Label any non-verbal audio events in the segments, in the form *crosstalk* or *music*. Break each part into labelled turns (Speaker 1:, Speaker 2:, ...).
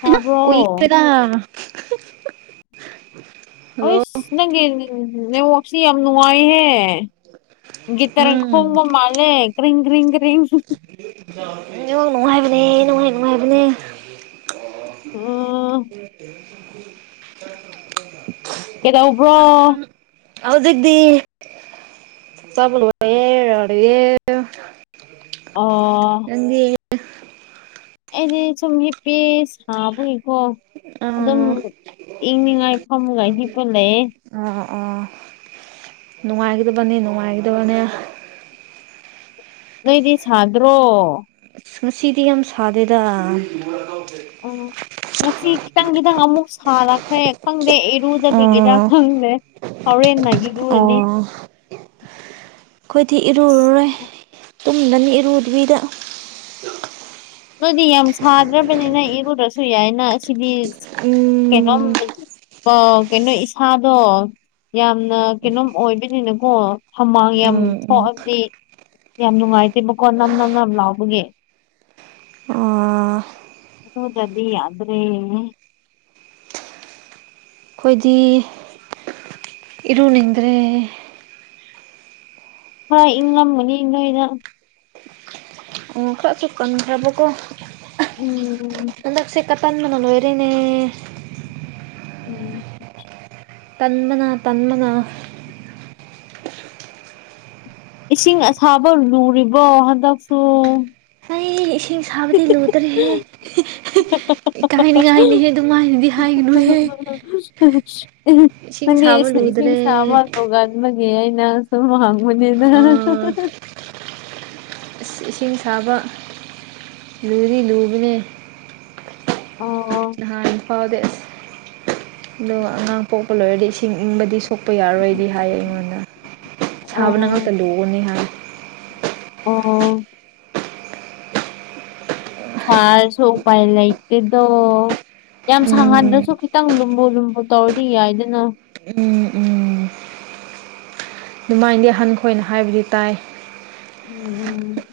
Speaker 1: ꯇꯥꯕ꯭ꯔꯣ
Speaker 2: ꯀꯨꯏꯈ꯭ꯔꯦꯗꯥ *unintelligible*
Speaker 1: ꯑꯩꯁ ꯅꯪꯒꯤ ꯅꯦꯠꯋꯥꯛꯁꯤ ꯌꯥꯝ ꯅꯨꯡꯉꯥꯏꯍꯦ ꯒꯤꯇꯔ
Speaker 2: ꯎꯝ
Speaker 1: ꯈꯣꯡꯕ ꯃꯥꯂꯦ ꯀ꯭ꯔꯤꯡ ꯀ꯭ꯔꯤꯡ ꯀ꯭ꯔꯤꯡ
Speaker 2: ꯅꯦꯋꯥꯛ ꯅꯨꯡꯉꯥꯏꯕꯅꯦ ꯅꯨꯡꯉꯥꯏ ꯅꯨꯡꯉꯥꯏꯕꯅꯦ
Speaker 1: *unintelligible*
Speaker 2: *inaudible*
Speaker 1: ꯀꯩꯗꯧꯕ꯭ꯔꯣ
Speaker 2: ꯍꯧꯖꯤꯛꯗꯤ ꯆꯥꯕ ꯂꯣꯌꯦ unintelligible
Speaker 1: ꯑꯣ
Speaker 2: ꯅꯪꯗꯤ
Speaker 1: ꯑꯩꯗꯤ ꯁꯨꯝ ꯍꯤꯄꯤꯁ ꯊꯥꯕꯨꯡꯀꯣ ꯑꯗꯨꯝ
Speaker 2: ꯑꯥ
Speaker 1: ꯏꯪꯅꯤꯡꯉꯥꯏ ꯐꯝꯃꯒ ꯍꯤꯞꯄ ꯂꯩꯌꯦ
Speaker 2: ꯑꯣ ꯑꯣ ꯅꯨꯡꯉꯥꯏꯒꯗꯕꯅꯤ ꯅꯨꯡꯉꯥꯏꯒꯗꯕꯅꯦ
Speaker 1: ꯅꯣꯏꯗꯤ ꯁꯥꯗ꯭ꯔꯣ
Speaker 2: ꯉꯁꯤꯗꯤ ꯌꯥꯝ ꯁꯥꯗꯦꯗ
Speaker 1: ꯎꯝ
Speaker 2: *inaudible*
Speaker 1: ꯉꯁꯤ ꯈꯤꯇꯪ ꯈꯤꯇꯪ ꯑꯃꯨꯛ ꯁꯥꯔꯛꯈ꯭ꯔꯦ ꯈꯪꯗꯦ ꯏꯔꯨꯖꯈꯤꯁꯤꯔ
Speaker 2: ꯑꯣ
Speaker 1: ꯈꯪꯗꯦ ꯍꯧꯔꯦꯟꯅꯥꯏꯒꯤꯕꯨ
Speaker 2: ꯑꯣ
Speaker 1: ꯑꯣꯢꯅꯤ
Speaker 2: ꯑꯩꯈꯣꯏꯗꯤ ꯏꯔꯨꯔꯔꯣꯏ ꯇꯨꯝꯗꯅꯤ ꯏꯔꯨꯗꯕꯤꯗ
Speaker 1: ꯅꯣꯏꯗꯤ ꯌꯥꯝ ꯁꯥꯗ꯭ꯔꯕꯅꯤꯅ ꯏꯔꯨꯔꯁꯨ ꯌꯥꯏꯅ ꯁꯤꯗꯤ
Speaker 2: ꯎꯝ
Speaker 1: ꯀꯩꯅꯣꯝ ꯑ ꯀꯩꯅꯣ ꯏꯁꯥꯗꯣ ꯌꯥꯝꯅ ꯀꯩꯅꯣꯝ ꯑꯣꯏꯕꯅꯤꯅꯀꯣ ꯍꯃꯥꯡ ꯌꯥꯝ
Speaker 2: ꯎꯝ ꯎꯝ
Speaker 1: ꯊꯣꯛꯑꯗꯤ ꯌꯥꯝ ꯅꯨꯡꯉꯥꯏꯇꯦꯕꯀꯣ ꯅꯞ ꯅꯞ ꯅꯞ ꯂꯥꯎꯕꯒꯤ
Speaker 2: ꯑ
Speaker 1: ꯢꯔꯨꯗ꯭ꯔꯗꯤ ꯌꯥꯗ꯭ꯔꯦ
Speaker 2: ꯑꯩꯈꯣꯏꯗꯤ ꯏꯔꯨꯅꯤꯡꯗ꯭ꯔꯦ
Speaker 1: ꯍꯣꯏ ꯏꯪ ꯉꯝꯃꯅꯤ ꯅꯣꯢꯅ
Speaker 2: ꯈꯔꯁꯨ ꯀꯟꯈ꯭ꯔꯕꯀꯣ
Speaker 1: ꯎꯝ
Speaker 2: ꯍꯟꯗꯛꯁꯦ ꯀꯇꯟꯕꯅ ꯂꯣꯏꯔꯦꯅꯦ
Speaker 1: *inaudible*
Speaker 2: ꯇꯟꯕꯅ ꯇꯟꯕꯅ
Speaker 1: ꯏꯁꯤꯡ ꯑꯁꯥꯕ ꯂꯨꯔꯤꯕꯣ ꯍꯟꯗꯛꯁꯨ
Speaker 2: *inaudible* ꯊꯥꯕꯗꯤ ꯂꯨꯗ꯭ꯔꯦꯍꯦ ꯏꯀꯥꯏꯅꯤꯉꯥꯏꯅꯤꯍꯦ ꯑꯗꯨꯃꯥꯏꯅꯗꯤ ꯍꯥꯏꯒꯅꯨꯍꯦ ꯏꯁꯤꯡ ꯁꯥꯕ ꯂꯨꯗ꯭ꯔꯦ
Speaker 1: *unintelligible* ꯑꯗꯨꯒꯤ ꯑꯩꯅ ꯁꯨꯝ ꯍꯪꯕꯅꯤꯗ
Speaker 2: ꯑꯥ ꯏꯁꯤꯡ ꯁꯥꯕ ꯂꯨꯗꯤ ꯂꯨꯕꯅꯦ
Speaker 1: ꯑꯣ ꯑꯣ
Speaker 2: UNINTELLIGIBLE ꯐꯥꯎꯗꯦꯁ ꯑꯗꯨꯒ ꯑꯉꯥꯡ ꯄꯣꯛꯄ ꯂꯣꯏꯔꯗꯤ ꯏꯁꯤꯡ ꯏꯪꯕꯗꯤ ꯁꯣꯛꯄ ꯌꯥꯔꯣꯏꯗꯤ ꯍꯥꯏꯌꯦ ꯑꯩꯉꯣꯟꯗ ꯁꯥꯕꯅ ꯉꯥꯛꯇ
Speaker 1: ꯑꯣ
Speaker 2: ꯂꯨꯒꯅꯤ ꯍꯥꯏ
Speaker 1: INAUDIBLE ꯁꯥꯔꯁꯨ ꯎꯄꯥꯏ ꯂꯩꯇꯦꯗꯣ ꯌꯥꯝ
Speaker 2: ꯎꯝ
Speaker 1: ꯁꯥꯍꯟꯗ꯭ꯔꯁꯨ
Speaker 2: ꯎꯝ
Speaker 1: ꯈꯤꯇꯪ ꯂꯨꯝꯕꯨ ꯂꯨꯝꯕꯨ ꯇꯧꯔꯗꯤ ꯌꯥꯏꯗꯅ
Speaker 2: INAUDIBLE ꯑꯗꯨꯃꯥꯏꯅꯗꯤ ꯍꯟꯈꯣ ꯑꯩꯅ ꯍꯥꯏꯕꯗꯤ ꯇꯥꯏ
Speaker 1: INAUDIBLE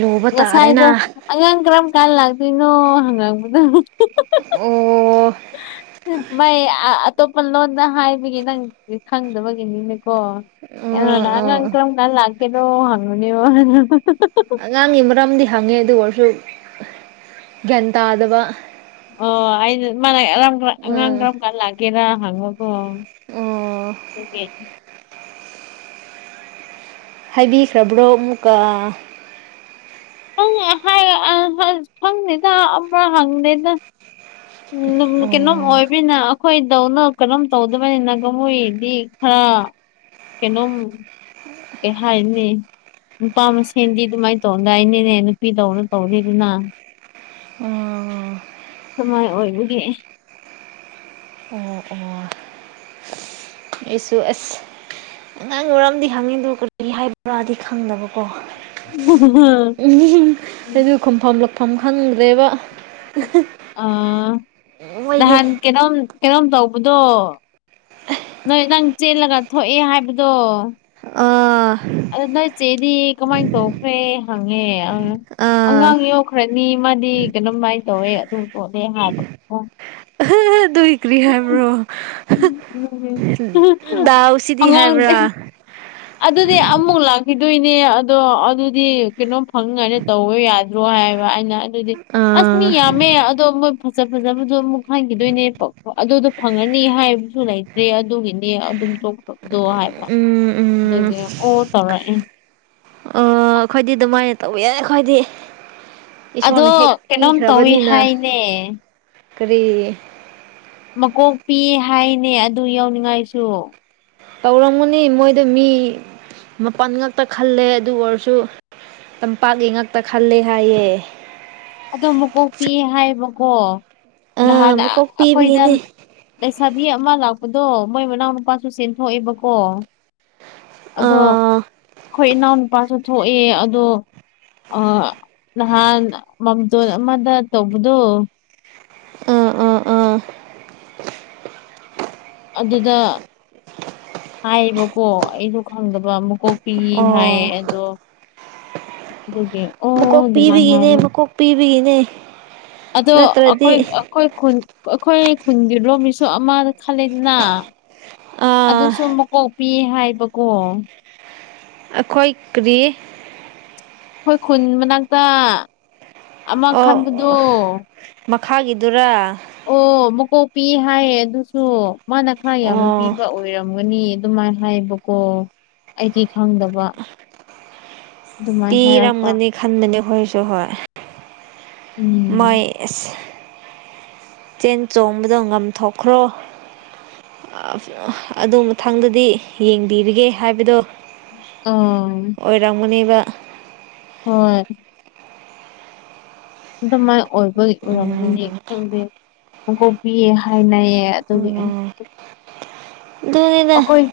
Speaker 2: ꯂꯨꯕ ꯇꯥꯔꯦꯅ
Speaker 1: ꯉꯁꯥꯏꯗꯣ ꯑꯉꯥꯡ ꯀꯔꯝ ꯀꯥꯟ ꯂꯥꯛꯇꯣꯏꯅꯣ ꯍꯪꯉꯛꯄꯗꯣ
Speaker 2: ꯑꯣ
Speaker 1: ꯃꯥꯏ ꯑ ꯑꯇꯣꯞꯄ ꯂꯣꯟꯗ ꯍꯥꯏꯕꯒꯤ ꯅꯪ ꯈꯪꯗꯕꯒꯤꯅꯤꯅꯦꯀꯣ
Speaker 2: ꯑꯥ
Speaker 1: ꯑꯩꯉꯣꯟꯗ ꯑꯉꯥꯡ
Speaker 2: ꯑꯥ
Speaker 1: ꯀꯔꯝ ꯀꯥꯟ ꯂꯥꯛꯀꯦꯔꯣ ꯍꯪꯕꯅꯤꯕ
Speaker 2: ꯑꯉꯥꯡꯒꯤ ꯃꯔꯝꯗꯤ ꯍꯪꯉꯦ ꯑꯗꯨ ꯑꯣꯏꯔꯁꯨ ꯒ꯭ꯌꯥꯟ ꯇꯥꯗꯕ
Speaker 1: ꯑꯣ ꯑꯩꯅ ꯃꯥꯅ ꯑꯉꯥꯡ
Speaker 2: ꯑꯥ
Speaker 1: ꯀꯔꯝ ꯀꯥꯟ ꯂꯥꯛꯒꯦꯔꯥ ꯍꯪꯕꯀꯣ
Speaker 2: ꯑꯣ
Speaker 1: ꯑꯗꯨꯒꯤ
Speaker 2: ꯍꯥꯏꯕꯤꯈ꯭ꯔꯕ꯭ꯔꯣ ꯑꯃꯨꯛꯀ
Speaker 1: ꯍꯥꯏ ꯑ ꯈꯪꯗꯦꯗ ꯑꯃ ꯍꯪꯗꯦꯗ ꯎ ꯀꯩꯅꯣꯝ
Speaker 2: ꯑꯣ
Speaker 1: ꯑꯣꯏꯕꯅꯤꯅ ꯑꯩꯈꯣꯏꯗꯧꯅ ꯀꯩꯅꯣꯝ ꯇꯧꯗꯕꯅꯤꯅ ꯃꯣꯏꯗꯤ ꯈꯔ ꯀꯩꯅꯣꯝ ꯀꯩ ꯍꯥꯏꯅꯤ ꯅꯨꯄꯥ ꯃꯁꯦꯟꯗꯤ ꯑꯗꯨꯃꯥꯏꯅ ꯇꯧꯅꯗꯥꯏꯅꯦ ꯅꯨꯄꯤ ꯇꯧꯅ ꯇꯧꯗꯦꯗꯅ
Speaker 2: ꯎꯝ
Speaker 1: ꯀꯃꯥꯏ ꯑꯣꯏꯕꯒꯤ
Speaker 2: ꯑꯣ ꯑꯣ ꯑꯩꯁꯨ ꯑꯁ ꯑꯉꯥꯡ ꯃꯔꯝꯗꯤ ꯍꯪꯉꯤꯗ ꯀꯔꯤ ꯍꯥꯏꯕ꯭ꯔꯥꯗꯤ ꯈꯪꯗꯕꯀꯣ
Speaker 1: *unintelligible*
Speaker 2: ꯍꯥꯏꯗꯤ ꯈꯨꯝꯐꯝ ꯂꯛꯐꯝ ꯈꯪꯗꯗ꯭ꯔꯦꯕ
Speaker 1: ꯑꯥ
Speaker 2: ꯃꯣꯏꯒꯤ
Speaker 1: ꯅꯍꯥꯟ ꯀꯩꯅꯣꯝ ꯀꯩꯅꯣꯝ ꯇꯧꯕꯗꯣ ꯅꯣꯏ ꯅꯪ ꯆꯦꯜꯂꯒ ꯊꯣꯛꯑꯦ ꯍꯥꯏꯕꯗꯣ
Speaker 2: ꯑꯥ
Speaker 1: ꯅꯣꯏꯆꯦꯗꯤ ꯀꯃꯥꯏꯅ ꯇꯧꯈ꯭ꯔꯦ ꯍꯪꯉꯦ ꯑꯪ
Speaker 2: ꯑꯥ
Speaker 1: ꯑꯉꯥꯡ ꯌꯣꯛꯈ꯭ꯔꯅꯤ ꯃꯥꯗꯤ ꯀꯩꯅꯝꯃꯥꯏꯅ ꯇꯧꯋꯦ ꯑꯗꯨ ꯇꯣꯠꯂꯦ ꯍꯥꯌꯕꯥ
Speaker 2: *unintelligible* ꯑꯗꯨꯏ ꯔꯤ ꯍꯥꯏꯕ꯭ꯔꯣ
Speaker 1: ꯎꯝ ꯎꯝ ꯎꯝ
Speaker 2: ꯗꯥꯎꯁꯤꯗꯤ ꯍꯥꯏꯕ꯭ꯔꯥ
Speaker 1: ꯑꯉꯥꯡꯗꯤ ꯑꯗꯨꯗꯤ ꯑꯃꯨꯛ ꯂꯥꯛꯈꯤꯗꯣꯏꯅꯦ ꯑꯗꯣ ꯑꯗꯨꯗꯤ ꯀꯩꯅꯣꯝ ꯐꯪꯉꯥꯏꯅ ꯇꯧꯋꯦ ꯌꯥ *unintelligible* ꯍꯥꯏꯕ ꯑꯩꯅ ꯑꯗꯨꯗꯤ ꯑꯁ ꯃꯤ
Speaker 2: ꯑꯥ
Speaker 1: ꯌꯥꯝꯃꯦ ꯑꯗꯣ ꯃꯣꯏ ꯐꯖ ꯐꯖꯕꯗꯣ ꯑꯃꯨꯛ ꯈꯪꯈꯤꯗꯣꯏꯅꯦ ꯑꯗꯨꯗꯣ ꯐꯪꯉꯅꯤ ꯍꯥꯏꯕꯁꯨ ꯂꯩ ꯗꯦ ꯑꯗꯨꯒꯤꯅꯦ ꯑꯗꯨꯝ ꯇꯇꯗꯣ ꯍꯥꯏꯕ
Speaker 2: ꯎꯝ ꯎꯝ
Speaker 1: ꯑꯗꯨꯒꯤ ꯑꯣ ꯇꯧꯔꯛꯑꯦ
Speaker 2: ꯑꯣ ꯑꯩꯈꯣꯏꯗꯤ ꯑꯗꯨꯃꯥꯏꯅ ꯇꯧꯕ ꯌꯥꯏ ꯑꯩꯈꯣꯏꯗꯤ
Speaker 1: ꯑꯗꯣ
Speaker 2: ꯏꯁꯣꯔꯅ ꯍꯦꯛ
Speaker 1: ꯀꯩꯅꯣꯝ ꯇꯧꯏ
Speaker 2: ꯄꯤꯈ꯭ꯔꯕꯅꯤꯅ
Speaker 1: ꯍꯥꯏꯅꯦ
Speaker 2: ꯀꯔꯤ
Speaker 1: ꯃꯀꯣꯛꯇꯤ ꯍꯥꯏꯅꯦ ꯑꯗꯨ ꯌꯧꯅꯤꯡꯉꯥꯏꯁꯨ
Speaker 2: ꯇꯧꯔꯝꯒꯅꯤ ꯃꯣꯏꯗꯣ ꯃꯤ ꯃꯥꯄꯜ ꯉꯛꯇ ꯈꯜꯂꯦ ꯑꯗꯨ ꯑꯣꯏꯔꯁꯨ ꯇꯝꯄꯥꯛꯀꯤ ꯉꯥꯛꯇ ꯈꯜꯂꯦ ꯍꯥꯏꯌꯦ
Speaker 1: ꯑꯗꯣ ꯃꯨꯀꯣꯛꯇꯤ ꯍꯥꯏꯕꯀꯣ
Speaker 2: ꯑꯥ
Speaker 1: ꯅꯍꯥꯟ
Speaker 2: ꯃꯀꯣꯛ
Speaker 1: ꯑꯩꯈꯣꯏꯗ
Speaker 2: ꯄꯤꯕꯒꯤꯅꯦ
Speaker 1: ꯂꯩꯁꯥꯕꯤ ꯑꯃ ꯂꯥꯛꯄꯗꯣ ꯃꯣꯏ ꯃꯅꯥꯎ ꯅꯨꯨꯄꯥꯁꯨ ꯆꯦꯟꯊꯣꯛꯑꯦꯕꯀꯣ ꯑꯗꯣ
Speaker 2: ꯑꯥ
Speaker 1: ꯍꯣꯏ ꯏꯅꯥꯎ ꯅꯨꯨꯄꯥꯁꯨ ꯊꯣꯛꯑꯦ ꯑꯗꯣ ꯑꯥ ꯅꯍꯥꯟ ꯃꯥꯝꯇꯣꯟ ꯑꯃꯗ ꯇꯧꯕꯗꯣ
Speaker 2: ꯎꯝ ꯎꯝ ꯎꯝ
Speaker 1: ꯑꯗꯨꯗ ꯍꯥꯏꯌꯦꯕꯀꯣ ꯑꯩꯗꯣ ꯈꯪꯗꯕ ꯑꯃꯨꯀꯣꯛ ꯄꯤ ꯍꯥꯏꯌꯦ
Speaker 2: ꯑꯣ
Speaker 1: ꯑꯗꯣ ꯑꯗꯨꯒꯤ
Speaker 2: ꯃꯀꯣꯛ
Speaker 1: ꯑꯣ ꯑꯗꯨꯃꯥꯏꯅ
Speaker 2: ꯄꯤꯕꯒꯤꯅꯦ
Speaker 1: ꯍꯥꯏꯕ
Speaker 2: ꯃꯀꯣꯛ ꯄꯤꯕꯒꯤꯅꯦ
Speaker 1: ꯑꯗꯣ
Speaker 2: ꯅꯠꯇ꯭ꯔꯗꯤ
Speaker 1: ꯑꯩꯈꯣꯏ ꯑ ꯑꯩꯈꯣꯏ ꯈꯨꯟ ꯑꯩꯈꯣꯏ ꯈꯨꯟꯒꯤ *inaudible* ꯑꯃ ꯈꯜꯂꯦꯗꯅ
Speaker 2: ꯑꯥ
Speaker 1: ꯑꯗꯨꯁꯨ ꯃꯀꯣꯛ ꯄꯤ ꯍꯥꯏꯕꯀꯣ
Speaker 2: ꯑꯩꯈꯣꯏ ꯀꯔꯤ
Speaker 1: ꯑꯩꯈꯣꯏ ꯈꯨꯟ ꯃꯅꯥꯛꯇ ꯑꯃ ꯈꯟꯕꯗꯣ
Speaker 2: ꯑꯣ ꯃꯈꯥꯒꯤꯗꯨꯔꯥ
Speaker 1: ꯑꯣ ꯃꯀꯣꯛ ꯄꯤ ꯍꯥꯏꯌꯦ ꯑꯗꯨꯁꯨ ꯃꯥꯅ ꯈꯔ ꯌꯥꯝꯅ
Speaker 2: ꯑꯣ
Speaker 1: ꯄꯤꯕ ꯑꯣꯏ ꯑꯣꯏꯔꯝꯒꯅꯤ ꯑꯗꯨꯃꯥꯏ ꯍꯥꯏꯕꯀꯣ ꯑꯩꯗꯤ ꯈꯪꯗꯕ ꯑꯗꯨꯃꯥꯏꯅ ꯍꯥꯏꯔꯛꯄ
Speaker 2: ꯄꯤꯔꯝꯒꯅꯤ ꯈꯟꯕꯅꯦ ꯑꯩꯈꯣꯏꯒꯤꯁꯨ ꯍꯣꯏ
Speaker 1: ꯎꯝ
Speaker 2: ꯃꯣꯏ ꯑꯁ ꯆꯦꯟ ꯆꯣꯡꯕꯗꯣ ꯉꯝꯊꯣꯛꯈ꯭ꯔꯣ ꯑ ꯑꯗꯣ ꯃꯊꯪꯗꯗꯤ ꯌꯦꯡꯕꯤꯔꯒꯦ ꯍꯥꯏꯕꯗꯣ
Speaker 1: ꯎꯝ
Speaker 2: ꯑꯣꯏꯔꯝꯒꯅꯤꯕ
Speaker 1: ꯍꯣꯏ ꯑꯗꯨꯃꯥꯏ ꯑꯣꯏꯕꯩ ꯑꯣꯏꯔꯝꯒꯅꯤ ꯈꯪꯗꯦ ꯃꯀꯣꯛ ꯄꯤ ꯍꯥꯏꯅꯩꯌꯦ ꯑꯗꯨꯒꯤ
Speaker 2: ꯑꯗꯨꯅꯤꯗ
Speaker 1: ꯑꯩꯈꯣꯏ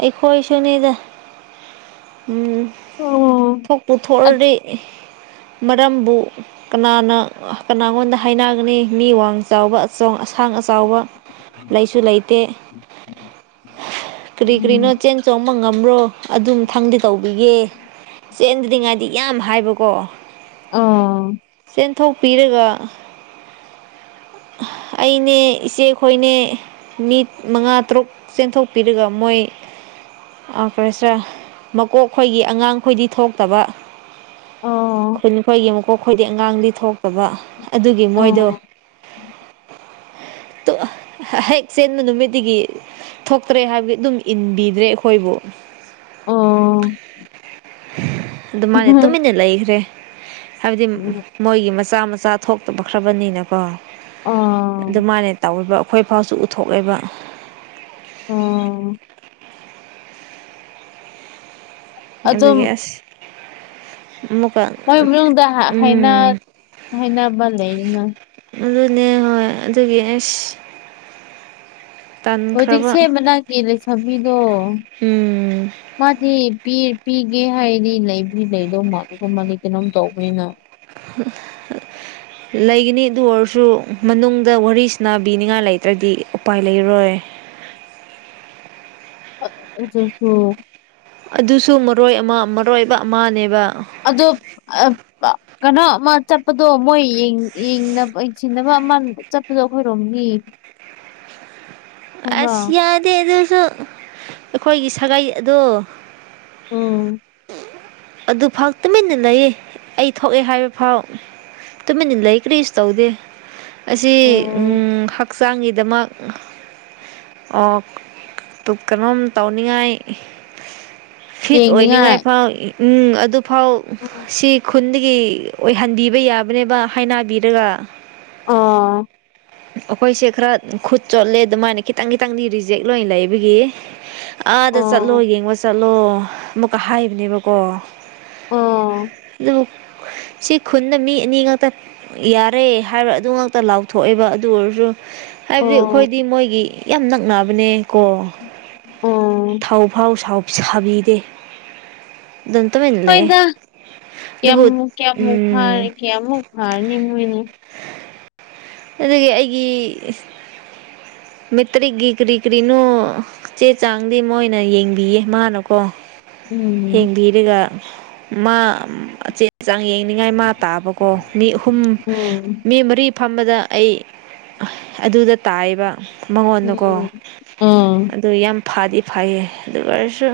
Speaker 2: ꯑꯩꯈꯣꯏꯁꯨꯅꯤꯗ ꯎꯝ
Speaker 1: ꯑꯣ
Speaker 2: ꯊꯣꯛꯄꯨ ꯊꯣꯛꯑꯗꯤ ꯃꯔꯝꯕꯨ ꯀꯅꯥꯅ ꯀꯅꯥꯉꯣꯟꯗ ꯍꯥꯏꯅꯒꯅꯤ ꯃꯤ ꯋꯥꯡ ꯆꯥꯎꯕ ꯑꯆꯧ ꯑꯁꯥꯡ ꯑꯆꯥꯎꯕ ꯂꯩꯁꯨ ꯂꯩꯇꯦ ꯀꯔꯤ ꯀꯔꯤꯅꯣ
Speaker 1: ꯎꯝ
Speaker 2: ꯆꯦꯟ ꯆꯣꯡꯕ ꯉꯝꯔꯣ ꯑꯗꯨ ꯃꯊꯪꯗ ꯇꯧꯕꯤꯒꯦ ꯆꯦꯟꯗ꯭ꯔꯤꯉꯥꯏꯗꯤ ꯌꯥꯝ ꯍꯥꯏꯕꯀꯣ
Speaker 1: ꯎꯝ
Speaker 2: ꯆꯦꯟꯊꯣꯛꯄꯤꯔꯒ ꯑꯩꯅꯦ ꯏꯆꯦꯈꯣꯏꯅꯦ ꯃꯤꯠ ꯃꯉꯥ ꯇꯔꯨꯛ ꯆꯦꯟꯊꯣꯛꯄꯤꯔꯒ ꯃꯣꯏ ꯑꯣ ꯐ꯭ꯔꯦꯁꯔ ꯃꯀꯣꯛ ꯈꯣꯏꯒꯤ ꯑꯉꯥꯡꯈꯣꯏꯗꯤ ꯊꯣꯛꯇꯕ
Speaker 1: ꯑꯥ
Speaker 2: ꯈꯨꯟ ꯈꯣꯏꯒꯤ ꯃꯀꯣꯛ ꯈꯣꯏꯗꯤ ꯑꯉꯥꯡꯗꯤ ꯊꯣꯛꯇꯕ ꯑꯗꯨꯒꯤ ꯃꯣꯏꯗꯣ
Speaker 1: *unintelligible*
Speaker 2: ꯇꯣ ꯍꯦꯛ ꯆꯦꯟꯕ ꯅꯨꯃꯤꯠꯇꯒꯤ ꯊꯣꯛꯇ꯭ꯔꯦ ꯍꯥꯏꯕ ꯑꯗꯨꯝ ꯏꯟꯕꯤꯗ꯭ꯔꯦ ꯑꯩꯈꯣꯏꯕꯨ
Speaker 1: ꯑꯣ
Speaker 2: ꯑꯗꯨꯃꯥꯏꯅ ꯇꯨꯃꯤꯟꯅ ꯂꯩꯈ꯭ꯔꯦ ꯍꯥꯏꯕꯗꯤ ꯃꯣꯏꯒꯤ ꯃꯆꯥ ꯃꯆꯥ ꯊꯣꯛꯇꯕꯈ꯭ꯔꯕꯅꯤꯅꯀꯣ
Speaker 1: ꯑꯥ
Speaker 2: ꯑꯗꯨꯃꯥꯏꯅ ꯇꯧꯕ ꯑꯩꯈꯣꯏ *inaudible* ꯎꯠꯊꯣꯛꯂꯒ
Speaker 1: ꯑꯣ ꯑꯗꯨꯝ
Speaker 2: ꯑꯗꯨꯒꯤ ꯑꯁ ꯃꯨꯛ
Speaker 1: ꯃꯣꯏ ꯃꯅꯨꯡꯗ ꯍꯥꯏꯅ ꯍꯥꯏꯅꯕ ꯂꯩꯅ
Speaker 2: ꯑꯗꯨꯅꯦ ꯍꯣꯏ ꯑꯗꯨꯒꯤ ꯑꯁ ꯇꯟꯈ꯭ꯔꯕ
Speaker 1: ꯍꯧꯖꯤꯛꯁꯦ ꯃꯅꯥꯛꯀꯤ ꯂꯩꯁꯥꯕꯤꯗꯣ
Speaker 2: ꯎꯝ
Speaker 1: ꯃꯥꯗꯤ ꯄꯤ ꯄꯤꯒꯦ ꯍꯥꯏꯔꯗꯤ ꯂꯩꯕꯨꯗꯤ ꯂꯩꯗꯧꯕ ꯃꯥꯜꯂꯒ ꯃꯥꯗꯤ ꯀꯩꯅꯣꯝ ꯇꯧꯏꯅ
Speaker 2: *unintelligible* ꯂꯩꯒꯅꯤ ꯑꯗꯨ ꯑꯣꯏꯔꯁꯨ ꯃꯅꯨꯡꯗ ꯋꯥꯔꯤꯁꯥꯟꯅꯥꯕꯤꯅꯤꯡꯉꯥꯏ ꯂꯩꯇ꯭ꯔꯗꯤ ꯎꯄꯥꯏ ꯂꯩꯔꯣꯏ
Speaker 1: *unintelligible*
Speaker 2: ꯑꯗꯨꯁꯨ ꯃꯔꯣꯏ ꯑꯃ ꯃꯔꯣꯏꯕ ꯑꯃꯅꯦꯕ
Speaker 1: ꯑꯗꯣ ꯑ ꯄ ꯀꯅꯣ ꯃꯥ ꯆꯠꯄꯗꯣ ꯃꯣꯏ ꯌꯦꯡ ꯌꯦꯡꯅ ꯌꯦꯡꯁꯤꯟꯅꯕ ꯑꯃ ꯆꯠꯄꯗꯣ ꯑꯩꯈꯣꯏꯔꯣꯝꯅꯤ
Speaker 2: *unintelligible* ꯑꯁ ꯌꯥꯗꯦ ꯑꯗꯨꯁꯨ ꯑꯩꯈꯣꯏꯒꯤ ꯁꯥꯒꯩ ꯑꯗꯣ
Speaker 1: ꯎꯝ
Speaker 2: ꯑꯗꯨꯐꯥꯎ ꯇꯨꯃꯤꯟꯅ ꯂꯩꯌꯦ ꯑꯩ ꯊꯣꯛꯑꯦ ꯍꯥꯏꯕ ꯐꯥꯎ ꯇꯨꯃꯤꯟꯅ ꯂꯩ ꯀ꯭ꯔꯤꯁꯨ ꯇꯧꯗꯦ ꯑꯁꯤ ꯎꯝ ꯍꯛꯆꯥꯡꯒꯤꯗꯃꯛ ꯑꯣ ꯇꯨ ꯀꯅꯣꯝ ꯇꯧꯅꯤꯉꯥꯏ ꯐꯤꯠ ꯑꯣꯏꯅꯤꯡꯉꯥꯏ
Speaker 1: ꯌꯦꯡꯅꯤꯡꯉꯥꯏ
Speaker 2: ꯐꯥꯎ ꯎꯝ ꯑꯗꯨꯐꯥꯎ
Speaker 1: ꯑꯣ
Speaker 2: ꯁꯤ ꯈꯨꯟꯗꯒꯤ ꯑꯣꯏꯍꯟꯕꯤꯕ ꯌꯥꯕꯅꯦꯕ ꯍꯥꯏꯅꯥꯕꯤꯔꯒ
Speaker 1: ꯑꯣ
Speaker 2: ꯑꯩꯈꯣꯏꯁꯦ ꯈꯔ ꯈꯨꯠ ꯆꯣꯠꯂꯦ ꯑꯗꯨꯃꯥꯏꯅ ꯈꯤꯇꯪ ꯈꯤꯇꯪꯗꯤ ꯔꯤꯖꯦꯛ ꯂꯣꯏ ꯂꯩꯕꯒꯤ ꯑꯥꯗ ꯆꯠꯂꯣ
Speaker 1: ꯑꯣ
Speaker 2: ꯌꯦꯡꯕ ꯆꯠꯂꯣ ꯑꯃꯨꯛꯀ ꯍꯥꯏꯕꯅꯦꯕ ꯀꯣ
Speaker 1: ꯑꯣ
Speaker 2: ꯑꯗꯨ ꯁꯤ ꯈꯨꯟꯗ ꯃꯤ ꯑꯅꯤ ꯉꯛꯇ ꯌꯥꯔꯦ ꯍꯥꯏꯕ ꯑꯗꯨ ꯉꯛꯇ ꯂꯥꯎꯊꯣꯛꯑꯦꯕ ꯑꯗꯨ ꯑꯣꯏꯔꯁꯨ ꯍꯥꯏꯕꯗꯤ
Speaker 1: ꯑꯣ
Speaker 2: ꯑꯩꯈꯣꯏꯗꯤ ꯃꯣꯏꯒꯤ ꯌꯥꯝ ꯅꯛꯅꯕꯅꯦ ꯀꯣ
Speaker 1: ꯎꯝ
Speaker 2: ꯄꯥꯎ ꯐꯥꯎ ꯁꯥꯎ ꯁꯥꯕꯤꯗꯦ ꯑꯗꯨꯝ ꯇꯨꯃꯤꯟ ꯂꯩꯌꯦ
Speaker 1: ꯍꯣꯏꯗ
Speaker 2: ꯑꯗꯨꯕꯨ ꯎꯝ
Speaker 1: ꯀꯩꯌꯥꯝꯃꯨꯛ ꯐꯥꯏ ꯅꯤꯡꯉꯨ ꯅꯤꯡꯉꯨ
Speaker 2: ꯑꯗꯒꯤ ꯑꯩꯒꯤ ꯃꯦꯇ꯭ꯔꯤꯛꯀꯤ ꯀꯔꯤ ꯀꯔꯤꯅꯣ ꯆꯦ ꯆꯥꯡꯗꯤ ꯃꯣꯏꯅ ꯌꯦꯡꯕꯤꯌꯦ ꯃꯥꯅꯀꯣ
Speaker 1: ꯎꯝ
Speaker 2: ꯌꯦꯡꯕꯤꯔꯒ ꯃꯥ ꯆꯦ ꯆꯥꯡ ꯌꯦꯡꯅꯤꯡꯉꯥꯏ ꯃꯥ ꯇꯥꯕꯀꯣ ꯃꯤ ꯑꯍꯨꯝ
Speaker 1: ꯎꯝ
Speaker 2: ꯃꯤ ꯃꯔꯤ ꯐꯝꯕꯗ ꯑꯩ ꯑꯗꯨꯗ ꯇꯥꯏꯌꯦꯕ ꯃꯉꯣꯟꯅꯀꯣ
Speaker 1: ꯎꯝ ꯎꯝ
Speaker 2: ꯑꯗꯨ ꯌꯥꯝ ꯐꯥꯗꯤ ꯐꯩꯌꯦ ꯑꯗꯨ ꯑꯣꯏꯔꯁꯨ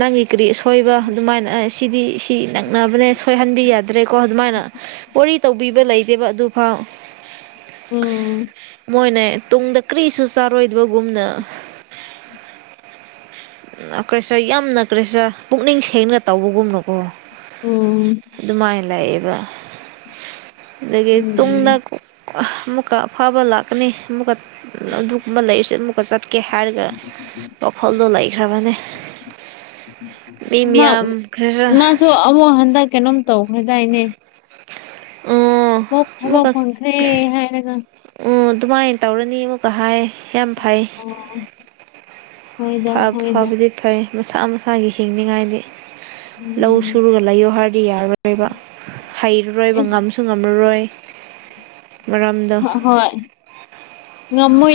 Speaker 2: ꯅꯪꯒꯤ ꯀꯔꯤ ꯑꯁꯣꯏꯕ ꯑꯗꯨꯃꯥꯏꯅ ꯁꯤꯗꯤ ꯅꯛꯅꯕꯅꯦ ꯁꯣꯏꯍꯟꯕꯤ ꯌꯥꯗ꯭ꯔꯦꯀꯣ ꯑꯗꯨꯃꯥꯏꯅ ꯋꯥꯔꯤ ꯇꯧꯕꯤꯕ ꯂꯩꯗꯦꯕ ꯑꯗꯨꯐꯥꯎ
Speaker 1: ꯎꯝ
Speaker 2: ꯃꯣꯏꯅꯦ ꯇꯨꯡꯗ ꯀꯔꯤꯁꯨ ꯆꯥꯔꯣꯏꯗꯕꯒꯨꯝꯅ ꯀꯔꯤꯁꯨ ꯌꯥꯝꯅ ꯀꯔꯤꯁꯔꯥ ꯄꯨꯛꯅꯤꯡ ꯁꯦꯡꯅ ꯇꯧꯕꯒꯨꯝꯅꯀꯣ
Speaker 1: ꯎꯝ
Speaker 2: ꯑꯗꯨꯃꯥꯏꯅ ꯂꯩꯑꯦꯕ ꯑꯗꯒꯤ ꯇꯨꯡꯗ
Speaker 1: ꯎꯝ
Speaker 2: ꯑꯃꯨꯛ ꯀ ꯑꯐꯥꯕ ꯂꯥꯛꯀꯅꯤ ꯑꯃꯨꯛꯀ ꯑꯗꯨꯒꯨꯝꯕ ꯂꯩꯔꯁꯦ ꯑꯃꯨꯛꯀ ꯆꯠ ꯀꯦ ꯍꯥꯏꯔꯒ ꯋꯥꯈꯜꯗꯣ ꯂꯩꯈ꯭ꯔꯕꯅꯦ ꯃꯤ
Speaker 1: ꯃꯥ
Speaker 2: ꯃꯤꯌꯥꯝ ꯈꯔ
Speaker 1: ꯃꯥꯁꯨ ꯑꯃꯨꯛ ꯍꯟꯗꯛ ꯀꯩꯅꯣꯝ ꯇꯧꯈ꯭ꯔꯗꯥꯏꯅꯦ
Speaker 2: *inaudible*
Speaker 1: ꯊꯕꯛ ꯊꯕꯛ ꯐꯪꯈ꯭ꯔꯦ ꯍꯥꯏꯔꯒ
Speaker 2: ꯑ ꯑꯗꯨꯃꯥꯏꯅ ꯇꯧꯔꯅꯤ ꯑꯃꯨꯛꯀ ꯍꯥꯏ ꯌꯥꯝ ꯐꯩ
Speaker 1: ꯑꯣ ꯍꯣꯏꯗ
Speaker 2: ꯐ
Speaker 1: ꯍꯣꯏꯗ
Speaker 2: ꯐꯕꯗꯤ ꯐꯩ ꯃꯁꯥ ꯃꯁꯥꯒꯤ ꯍꯤꯡꯅꯤꯡꯉꯥꯏꯗꯤ ꯂꯧ
Speaker 1: ꯎꯝ
Speaker 2: ꯁꯨꯔꯒ ꯂꯩꯌꯣ ꯍꯥꯏꯔꯗꯤ ꯌꯥꯔꯔꯣꯏꯕ ꯍꯩꯔꯔꯣꯏꯕ ꯉꯝꯁꯨ ꯉꯝꯃꯔꯣꯏ ꯃꯔꯝꯗꯣ
Speaker 1: ꯍꯣꯏ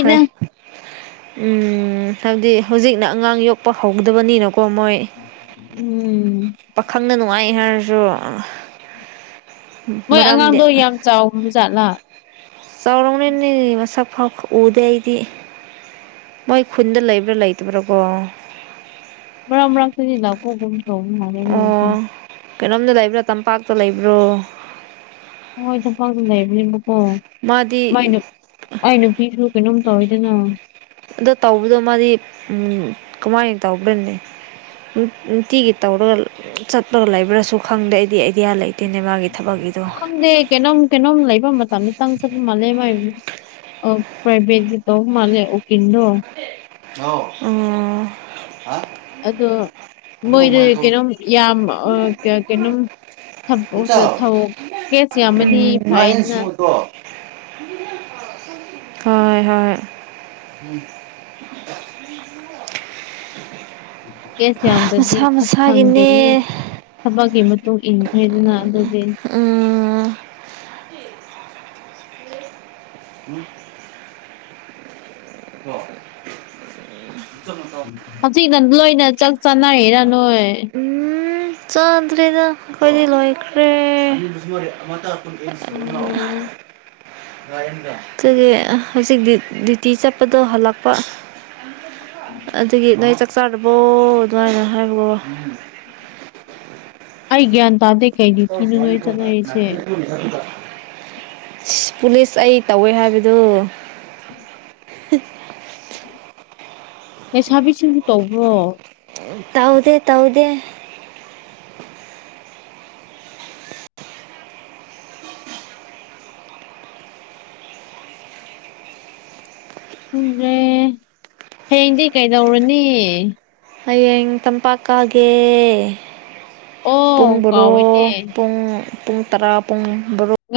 Speaker 2: ꯍꯣꯏ ꯎꯝ ꯍꯥꯏꯕꯗꯤ ꯍꯧꯖꯤꯛꯅ ꯑꯉꯥꯡ ꯌꯣꯛꯄ ꯍꯧꯗꯕꯅꯤꯅ ꯀꯣ ꯃꯣꯏ
Speaker 1: ꯎꯝ
Speaker 2: ꯄꯥꯈꯪꯅ ꯅꯨꯡꯉꯥꯏ ꯍꯥꯏꯔꯁꯨ
Speaker 1: ꯃꯣꯏ
Speaker 2: ꯃꯔꯝꯗꯤ
Speaker 1: ꯑꯉꯥꯡꯗꯣ ꯌꯥꯝ ꯆꯥꯎꯈ꯭ꯔꯕ ꯖꯥꯠꯂꯥ
Speaker 2: ꯆꯥꯎꯔꯝꯅꯤꯅꯦ ꯃꯁꯛ ꯐꯥꯎ ꯎꯗꯦ ꯑꯩꯗꯤ ꯃꯣꯏ ꯈꯨꯟꯗ ꯂꯩꯕ꯭ꯔꯥ ꯂꯩꯇꯕ꯭ꯔꯥꯀꯣ
Speaker 1: ꯃꯔꯛ ꯃꯔꯛꯇꯗꯤ ꯂꯥꯛꯄꯒꯨꯝ ꯇꯧꯕ ꯃꯥꯜꯂꯦ ꯃꯣꯏꯁꯦ
Speaker 2: ꯑꯣ ꯀꯩꯅꯣꯝꯗ ꯂꯩꯕ꯭ꯔꯥ ꯇꯝꯄꯥꯛꯇ ꯂꯩꯕ꯭ꯔꯣ
Speaker 1: ꯍꯣꯏ ꯇꯝꯄꯥꯛꯗ ꯂꯩꯕꯅꯦꯕꯀꯣ
Speaker 2: ꯃꯥꯗꯤ
Speaker 1: ꯃꯥꯏ ꯅꯨ ꯃꯥꯏ ꯅꯨꯄꯤꯁꯨ ꯀꯩꯅꯣꯝ ꯇꯧꯋꯤꯗꯅ
Speaker 2: ꯑꯗꯣ ꯇꯧꯕꯗꯣ ꯃꯥꯗꯤ ꯀꯃꯥꯏꯅ ꯇꯧꯕ꯭ꯔꯥꯅꯦ ꯅꯨꯡ ꯅꯨꯡꯇꯤꯒꯤ ꯇꯧꯔꯒ ꯆꯠꯂꯒ ꯂꯩꯕ꯭ꯔꯁꯨ ꯈꯪꯗꯦ ꯑꯩꯗꯤ ꯑꯥꯏꯗꯤꯌꯥ ꯂꯩ ꯇꯦꯅꯦ ꯃꯥꯒꯤ ꯊꯕꯛꯀꯤꯗꯣ
Speaker 1: ꯈꯪꯗꯦ ꯀꯩꯅꯣꯝ ꯀꯩꯅꯣꯝ ꯂꯩꯕ ꯃꯇꯝꯗꯇꯪ ꯆꯠꯄ ꯃꯥꯜꯂꯦ ꯃꯥꯏ ꯑꯧ ꯄ꯭ꯔꯥꯏꯕꯦꯠꯀꯤ ꯇꯧꯕ ꯃꯥꯜꯂꯦ ꯎꯀꯤꯜꯗꯣ
Speaker 2: ꯎꯝ
Speaker 1: ꯑꯗꯣ ꯃꯣꯏꯗꯤ ꯀꯩꯅꯣꯝ ꯌꯥꯝ ꯑ ꯀ ꯀꯩꯅꯣꯝ ꯊꯕ ꯊꯕꯛ ꯀꯦꯁ ꯌꯥꯝꯃꯗꯤ ꯐꯩꯗꯅ
Speaker 2: ꯎꯝ ꯍꯣꯏ ꯍꯣꯏ *inaudible*
Speaker 1: ꯀꯦꯁ ꯌꯥꯝꯗ꯭ꯔꯗꯤ
Speaker 2: ꯃꯁꯥ
Speaker 1: ꯊꯕꯛ ꯐꯪꯗꯦꯗꯅ
Speaker 2: ꯃꯁꯥꯒꯤꯅꯦ
Speaker 1: ꯊꯕꯛꯀꯤ ꯃꯇꯨꯡ ꯏꯟꯈ꯭ꯔꯦꯗꯅ ꯑꯗꯨꯗꯤ
Speaker 2: ꯑꯥ ꯎꯝ *inaudible*
Speaker 1: ꯍꯧꯖꯤꯛꯅ ꯂꯣꯏꯅ ꯆꯥꯛ ꯆꯥꯟꯅꯩꯔꯥ ꯅꯣꯏ
Speaker 2: ꯎꯝ ꯆꯥꯗ꯭ꯔꯦꯗ ꯑꯩꯈꯣꯏꯗꯤ ꯂꯣꯏꯈ꯭ꯔꯦ ꯑ
Speaker 1: ꯑꯣ
Speaker 2: ꯑꯗꯨꯒꯤ ꯍꯧꯖꯤꯛ ꯗ꯭ꯌꯨ ꯗ꯭ꯌꯨꯇꯤ ꯆꯠꯄꯗꯣ ꯍꯜꯂꯛꯄ ꯑꯗꯨꯒꯤ ꯅꯣꯏ ꯆꯥꯛ ꯆꯥꯔꯕꯣ ꯑꯗꯨꯃꯥꯏꯅ ꯍꯥꯏꯕꯣ
Speaker 1: ꯑꯩ ꯒ꯭ꯌꯥꯟ ꯇꯥꯗꯦ ꯀꯩ ꯗ꯭ꯌꯨꯇꯤꯅꯣ ꯅꯣꯏ ꯆꯠꯅꯔꯤꯁꯦ
Speaker 2: *unintelligible* ꯑꯁ ꯄꯨꯂꯤꯁ ꯑꯩ ꯇꯧꯋꯦ ꯍꯥꯏꯕꯗꯣ
Speaker 1: ꯂꯩꯁꯥꯕꯤꯁꯤꯡꯁꯨ ꯇꯧꯕ꯭ꯔꯣ
Speaker 2: ꯇꯧꯗꯦ ꯇꯧꯗꯦ
Speaker 1: ꯈꯪꯗ꯭ꯔꯦ ꯍꯌꯦꯡꯗꯤ ꯀꯩꯗꯧꯔꯅꯤ
Speaker 2: ꯍꯌꯦꯡ ꯇꯝꯄꯥꯛ ꯀꯥꯒꯦ ꯄꯨꯡ
Speaker 1: ꯑꯣ
Speaker 2: ꯕꯥꯔꯣ
Speaker 1: ꯀꯥꯎꯋꯦꯅꯦ
Speaker 2: ꯄꯨꯡ ꯄꯨꯡ ꯇꯔꯥ ꯄꯨꯡ ꯕꯥꯔꯣ